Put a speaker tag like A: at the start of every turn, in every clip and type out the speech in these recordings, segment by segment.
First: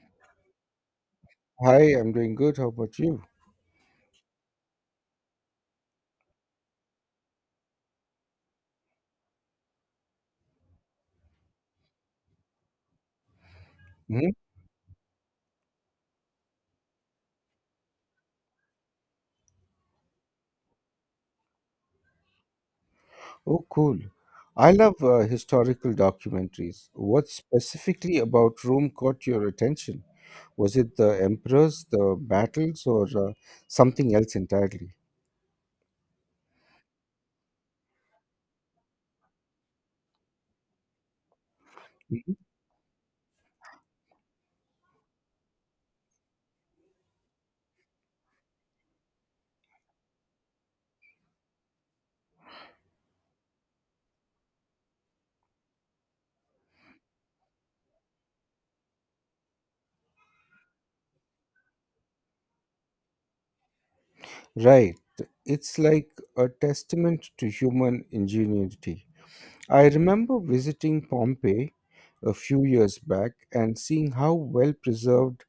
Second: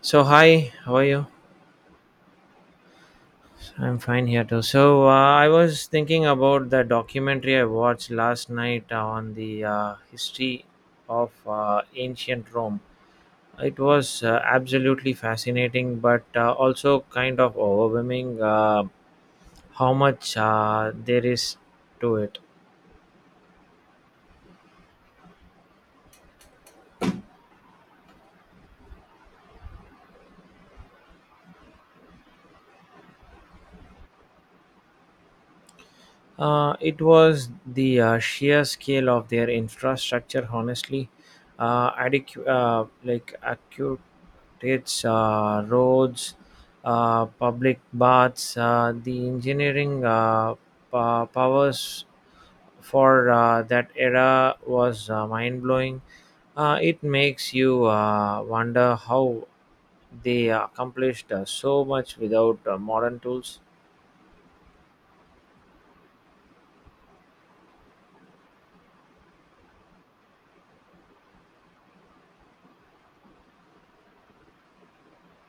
A: So hi, how are you?
B: Hi, I'm doing good. How about you?
A: I'm fine here too. I was thinking about the documentary I watched last night on the history of ancient Rome. It was
B: Mhm.
A: absolutely fascinating, but also kind of overwhelming how much there is to it.
B: Oh, cool. I love historical documentaries. What specifically about Rome caught your attention? Was it the emperors, the battles, or something else entirely?
A: It was the sheer scale of their infrastructure, honestly,
B: Mhm.
A: like acute. It's roads, public baths, the engineering powers for that era was mind blowing. It makes you wonder how they accomplished so much without modern tools.
B: Right. It's like a testament to human ingenuity. I remember visiting Pompeii a few years back and seeing how well preserved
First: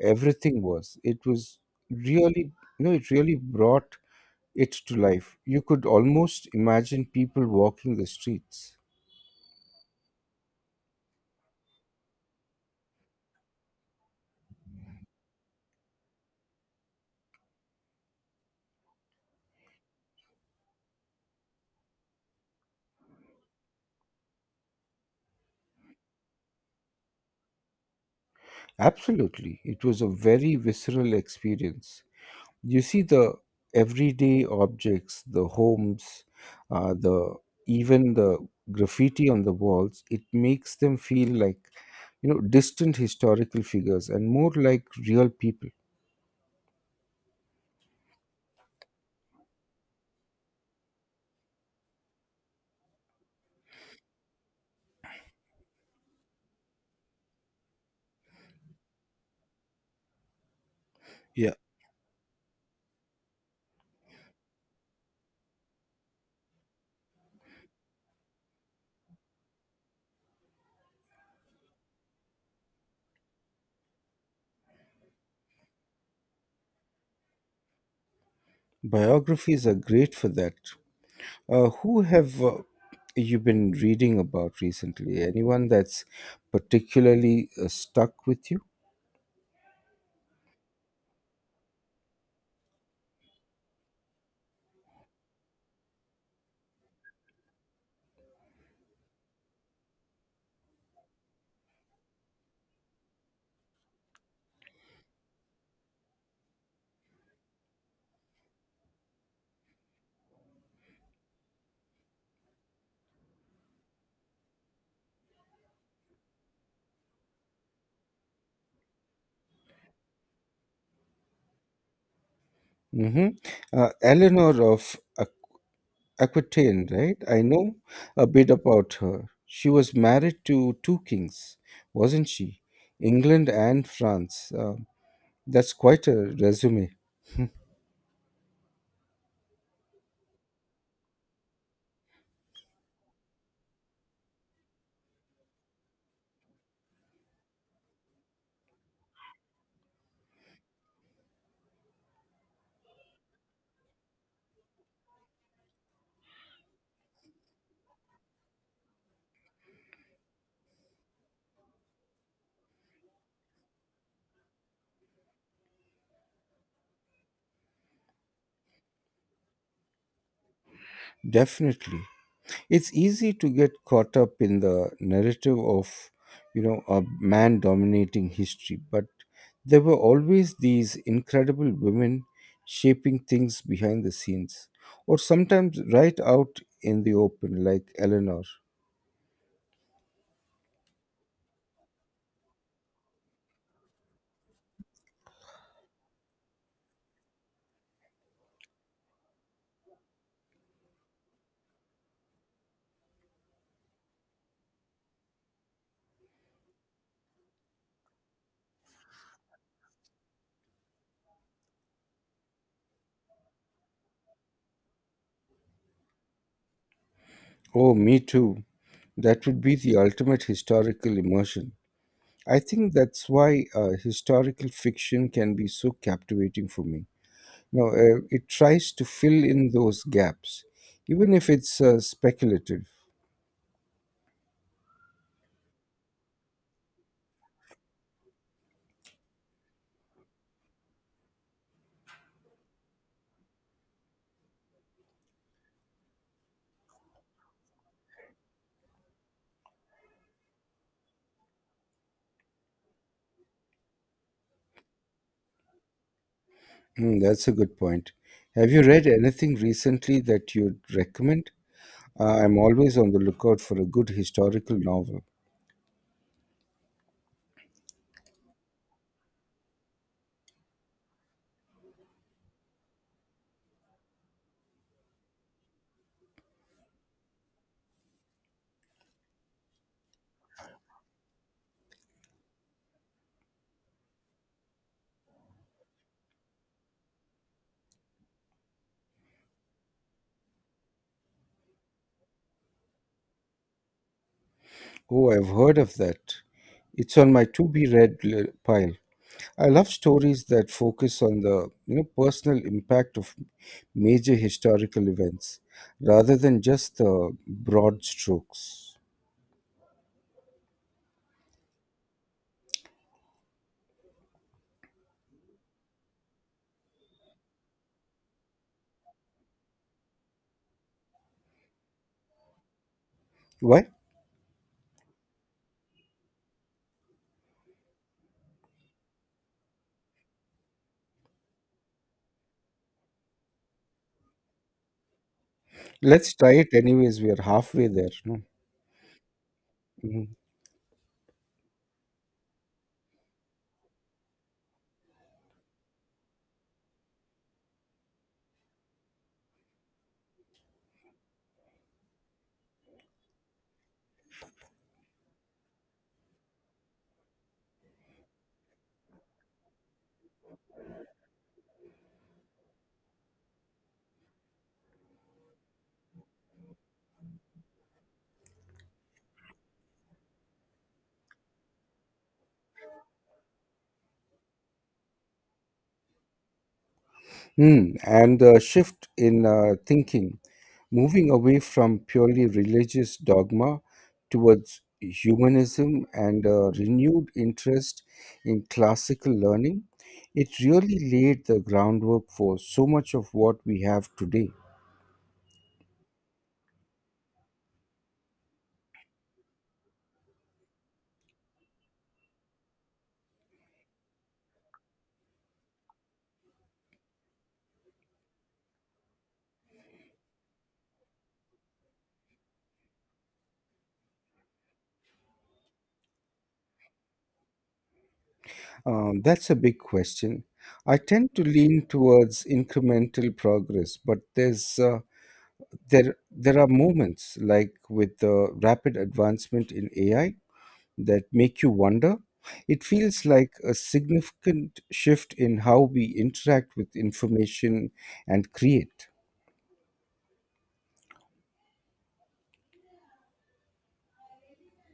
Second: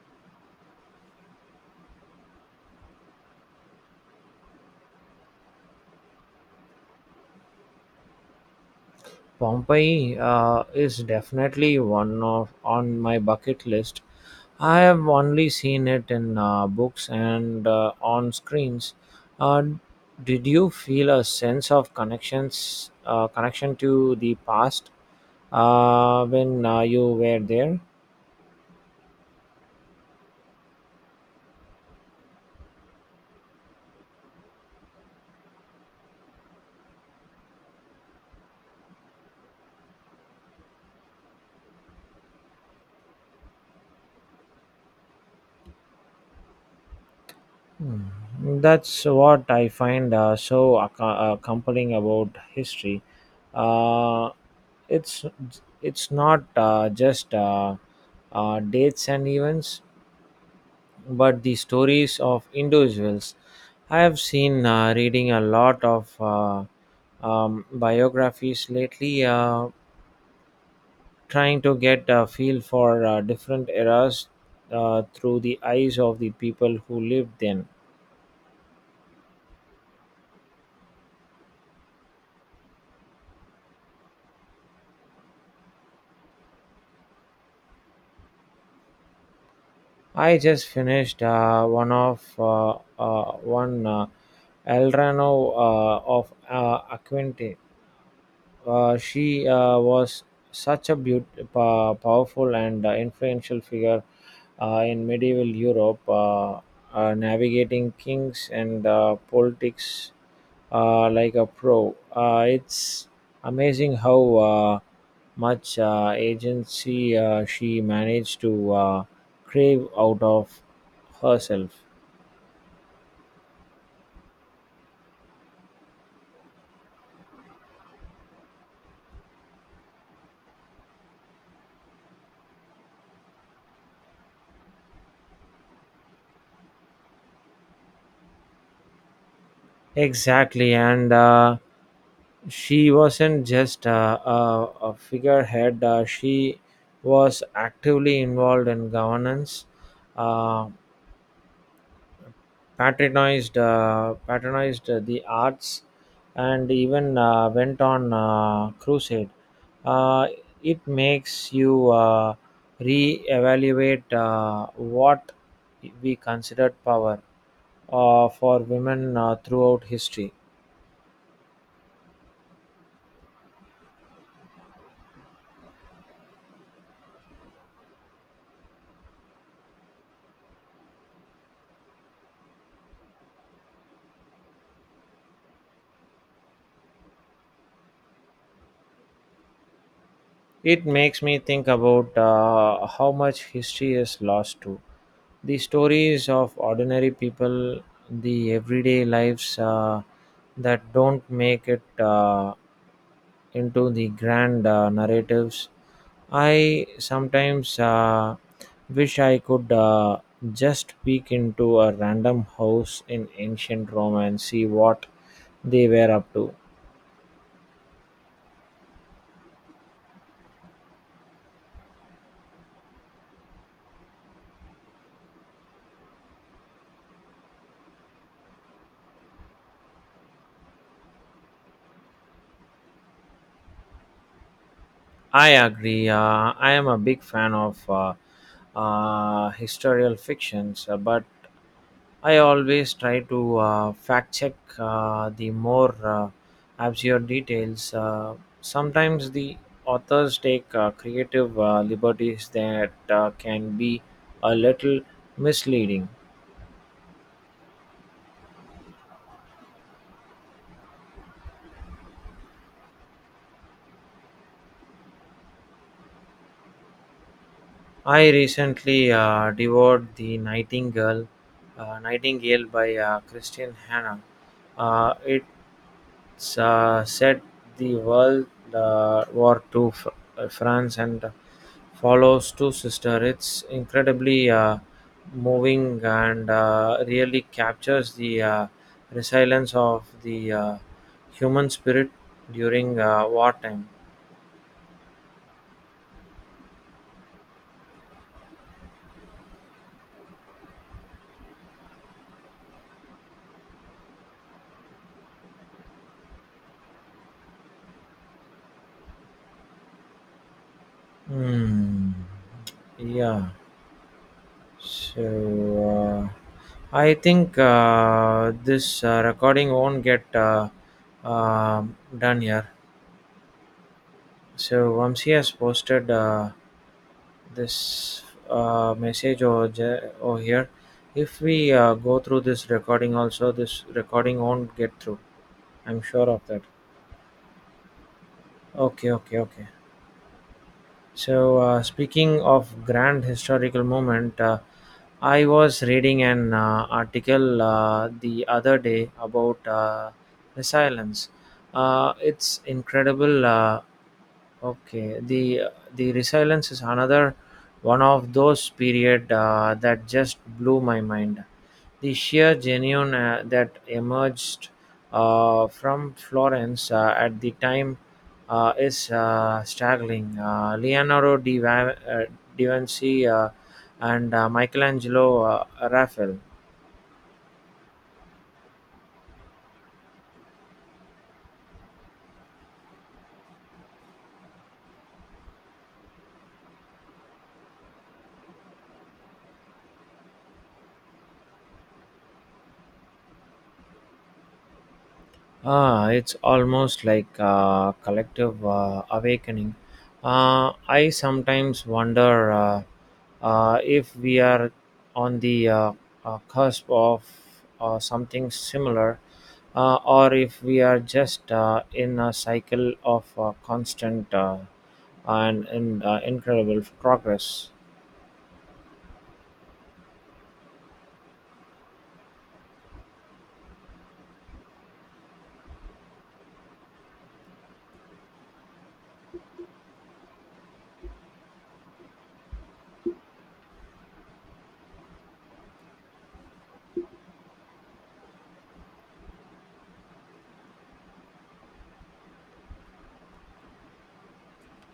B: everything was. It was really, it really brought it to life. You could almost imagine people walking the streets.
A: Pompeii is definitely one of on my bucket list. I have only seen it in books and on screens. Uh, did you feel a sense of connection to the past when you were there?
B: Absolutely. It was a very visceral experience. You see the everyday objects, the homes, the even the graffiti on the walls, it makes them feel like distant historical figures and more like real people.
A: Hmm. That's what I find compelling about history. Uh, it's it's not just dates and events, but the
B: Yeah,
A: stories of individuals. I have seen reading a lot of biographies lately, trying to get a feel for different eras through the eyes of the people who lived then.
B: biographies are great for that. Who have you been reading about recently? Anyone that's particularly stuck with you?
A: I just finished one of one Elrano of Aquente. She was such a powerful and influential figure in medieval Europe, navigating kings and politics like a pro. It's amazing how much agency she managed to crave out of herself.
B: Hmm. Eleanor of Aquitaine, right? I know a bit about her. She was married to two kings, wasn't she? England and France. That's quite a resume.
A: Exactly, and she wasn't just a figurehead. She was actively involved in governance, uh, patronized the arts, and even went on crusade. Uh, it makes you re-evaluate what we considered power for women throughout history.
B: Definitely. It's easy to get caught up in the narrative of a man dominating history, but there were always these incredible women shaping things behind the scenes or sometimes right out in the open, like Eleanor.
A: It makes me think about how much history is lost to the stories of ordinary people, the everyday lives that don't make it into the grand narratives. I sometimes wish I could just peek into a random house in ancient Rome and see what they were up to.
B: Oh, me too. That would be the ultimate historical immersion. I think that's why historical fiction can be so captivating for me. No, it tries to fill in those gaps, even if it's speculative.
A: I agree. I am a big fan of. Historical fictions, but I always try to fact check the more absurd details. Sometimes the authors take creative liberties that can be a little misleading.
B: Hmm, that's a good point. Have you read anything recently that you'd recommend? I'm always on the lookout for a good historical novel.
A: I recently devoured The Nightingale by Christian Hanna. It Sa set the World War two to France and follows two sister. It's incredibly moving and really captures the resilience of the human spirit during wartime.
B: Oh, I've heard of that. It's on my to be pile. I love stories that focus on the personal impact of major historical events rather than just the broad strokes.
A: Hmm. Yeah. So I think this recording won't get done here.
B: Why?
A: So Vamsi has posted this message over here. If we go through this recording also, this recording won't get through. I'm sure
B: Let's
A: of
B: try
A: that.
B: it anyways. We are halfway there. No?
A: Okay, okay, okay.
B: Mhm.
A: So, speaking of grand historical moment, I was reading an article the other day about resilience. It's incredible. Okay, the resilience is another one of those period that just blew my mind. The sheer genuine that emerged from Florence at the time is staggering. Leonardo da Vinci, and Michelangelo, Raphael.
B: Mm. And the shift in thinking, moving away from purely religious dogma towards humanism and a renewed interest in classical learning, it really laid the groundwork for so much of what we have today.
A: Ah, it's almost like a collective awakening. I sometimes wonder if we are on the cusp of something similar, or if we are just in a cycle of constant and incredible progress.
B: That's a big question. I tend to lean towards incremental progress, but there are moments like with the rapid advancement in AI that make you wonder. It feels like a significant shift in how we interact with information and create.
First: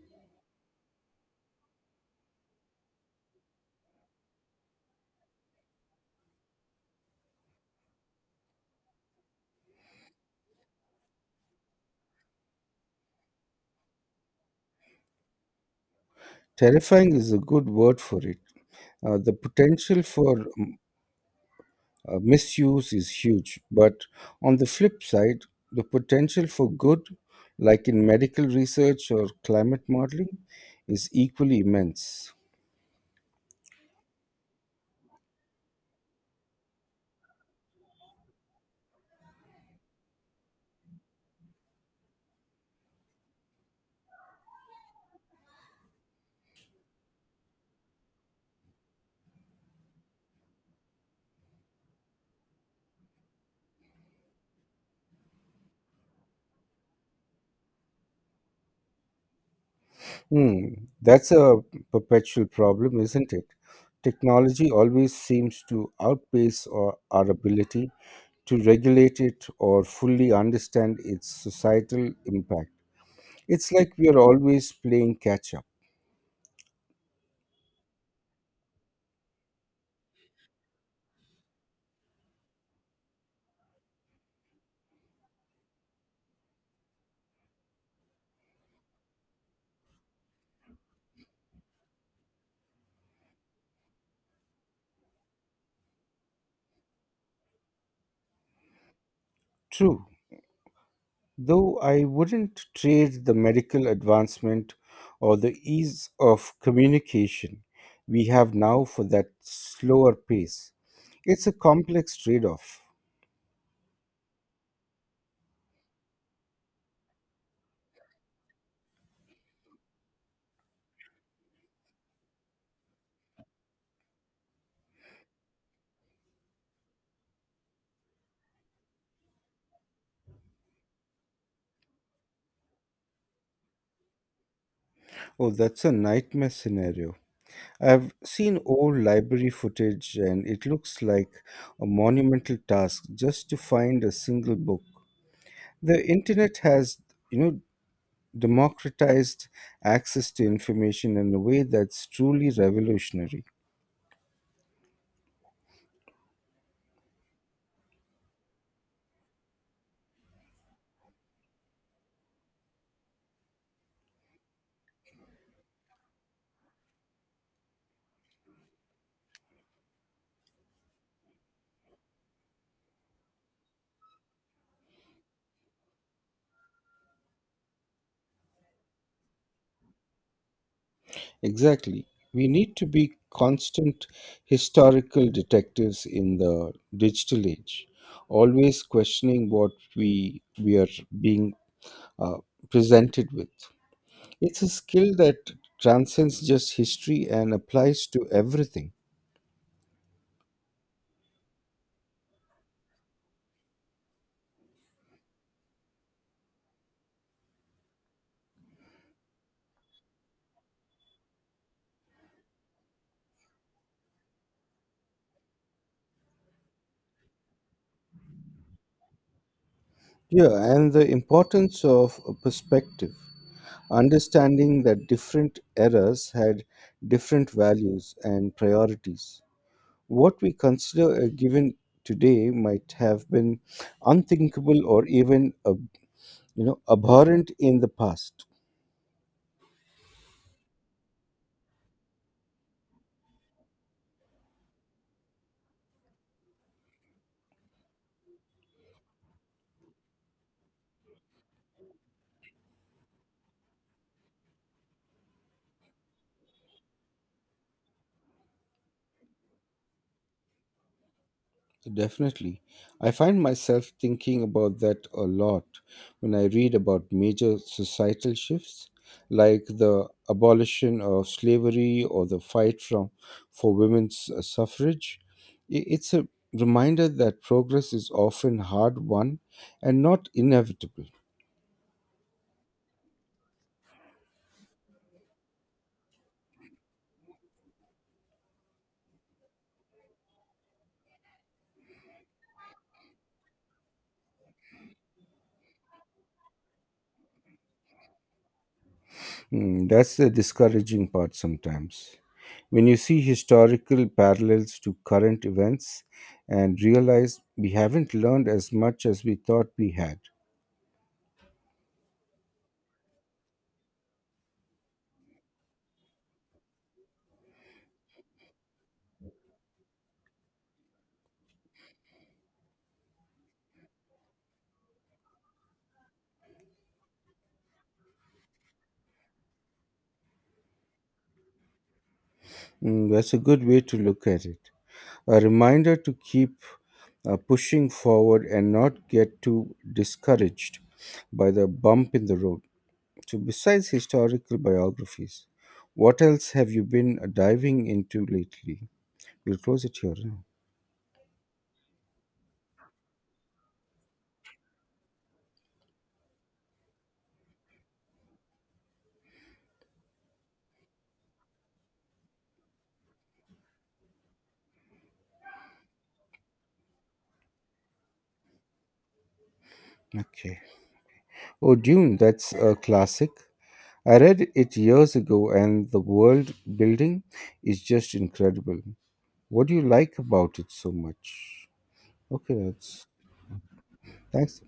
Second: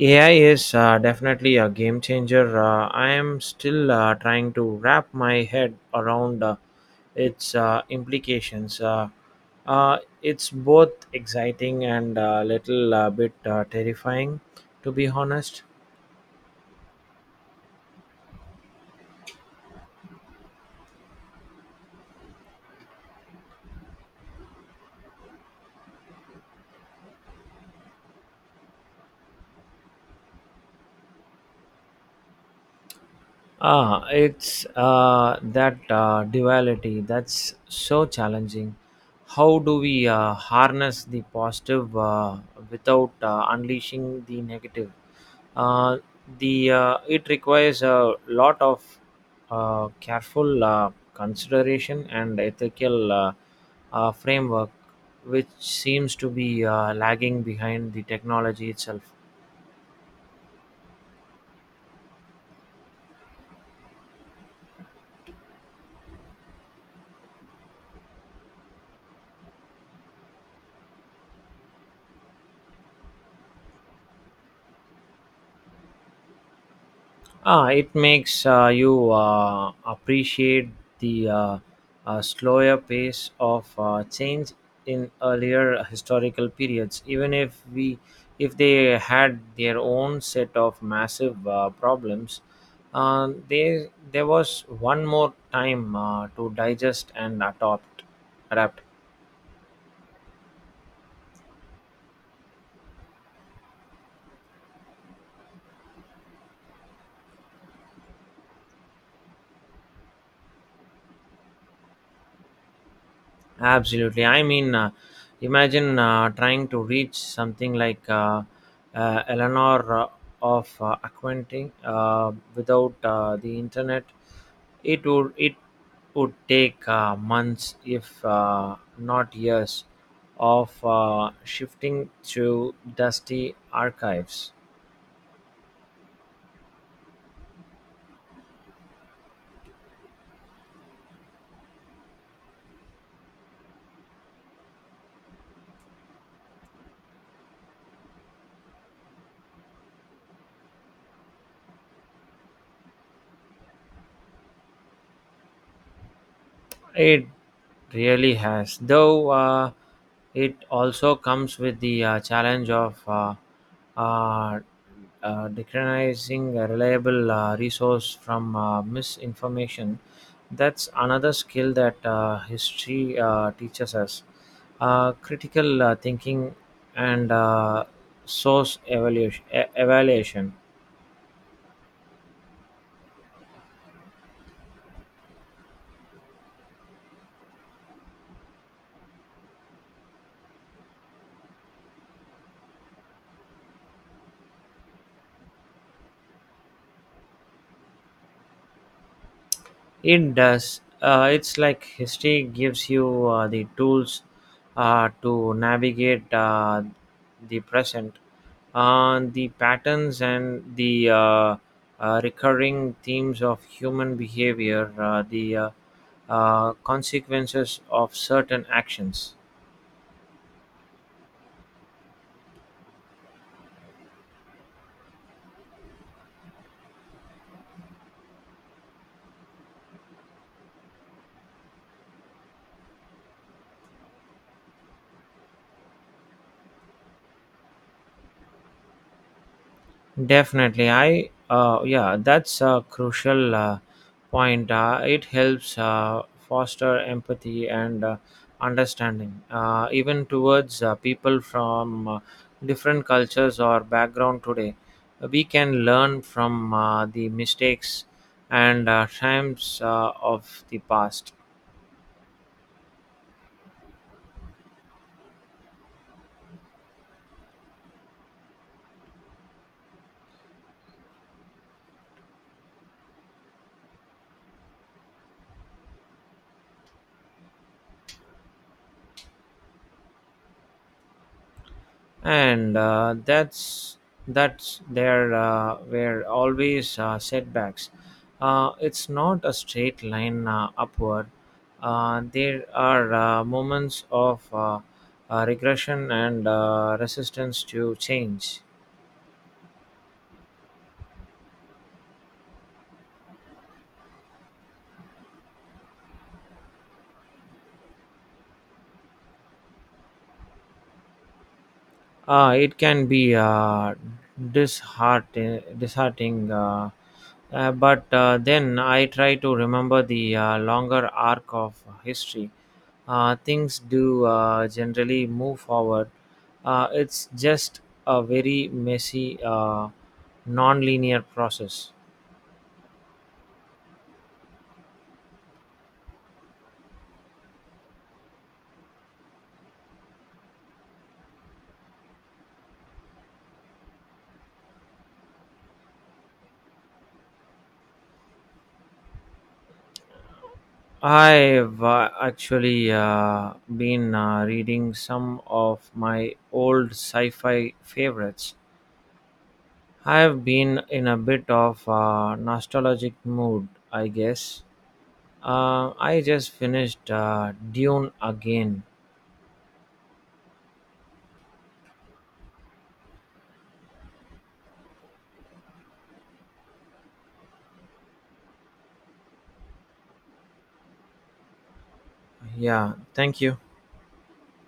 A: AI is definitely a game changer. I am still trying to wrap my head around its implications. It's both exciting and a little bit terrifying, to be honest.
B: Terrifying is a good word for it. The potential for misuse is huge, but on the flip side, the potential for good, like in medical research or climate modeling, is equally immense.
A: Ah, it's that duality that's so challenging. How do we harness the positive without unleashing the negative? Uh, the It requires a lot of careful consideration and ethical framework, which seems to be lagging behind the technology itself.
B: Hmm, that's a perpetual problem, isn't it? Technology always seems to outpace our ability to regulate it or fully understand its societal impact. It's like we are always playing catch up.
A: Ah, it makes you appreciate the slower pace of change in earlier historical periods, even if we if they had their own set of massive problems. There was one more time to digest and adapt.
B: True, though I wouldn't trade the medical advancement or the ease of communication we have now for that slower pace. It's a complex trade off.
A: Absolutely. I mean, imagine trying to reach something like Eleanor of Aquitaine without the internet. It would take months, if not years, of shifting to dusty archives.
B: Oh, that's a nightmare scenario. I've seen old library footage and it looks like a monumental task just to find a single book. The internet has, you know, democratized access to information in a way that's truly revolutionary.
A: It really has, though. It also comes with the challenge of uh, decriminalizing a reliable resource from misinformation. That's another skill that history teaches us. Critical thinking and source evaluation.
B: Exactly. We need to be constant historical detectives in the digital age, always questioning what we are being uh, presented with. It's a skill that transcends just history and applies to everything.
A: It does. It's like history gives you the tools to navigate the present. The patterns and the recurring themes of human behavior, the consequences of certain actions.
B: Yeah, and the importance of a perspective, understanding that different eras had different values and priorities. What we consider a given today might have been unthinkable or even abhorrent in the past.
A: Definitely, I yeah, that's a crucial point. It helps foster empathy and understanding, even towards people from different cultures or background. Today, we can learn from the mistakes and triumphs of the past.
B: Definitely. I find myself thinking about that a lot when I read about major societal shifts like the abolition of slavery or the fight from, for women's suffrage. It's a reminder that progress is often hard won and not inevitable.
A: And that's there were always setbacks. It's not a straight line upward. There are moments of regression and resistance to change.
B: Mm, that's the discouraging part sometimes. When you see historical parallels to current events and realize we haven't learned as much as we thought we had.
A: It can be disheartening, but then I try to remember the longer arc of history. Things do generally move forward. It's just a very messy, non-linear process.
B: Mm, that's a good way to look at it. A reminder to keep pushing forward and not get too discouraged by the bump in the road. So, besides historical biographies, what else have you been diving into lately? We'll close it here, huh?
A: I've actually been reading some of my old sci fi favorites. I've been in a bit of a nostalgic mood, I guess. I just finished Dune again.
B: Okay. Oh, Dune, that's a classic. I read it years ago, and the world building is just incredible. What do you like about it so much? Okay,
A: Yeah,
B: that's
A: thank you.
B: thanks.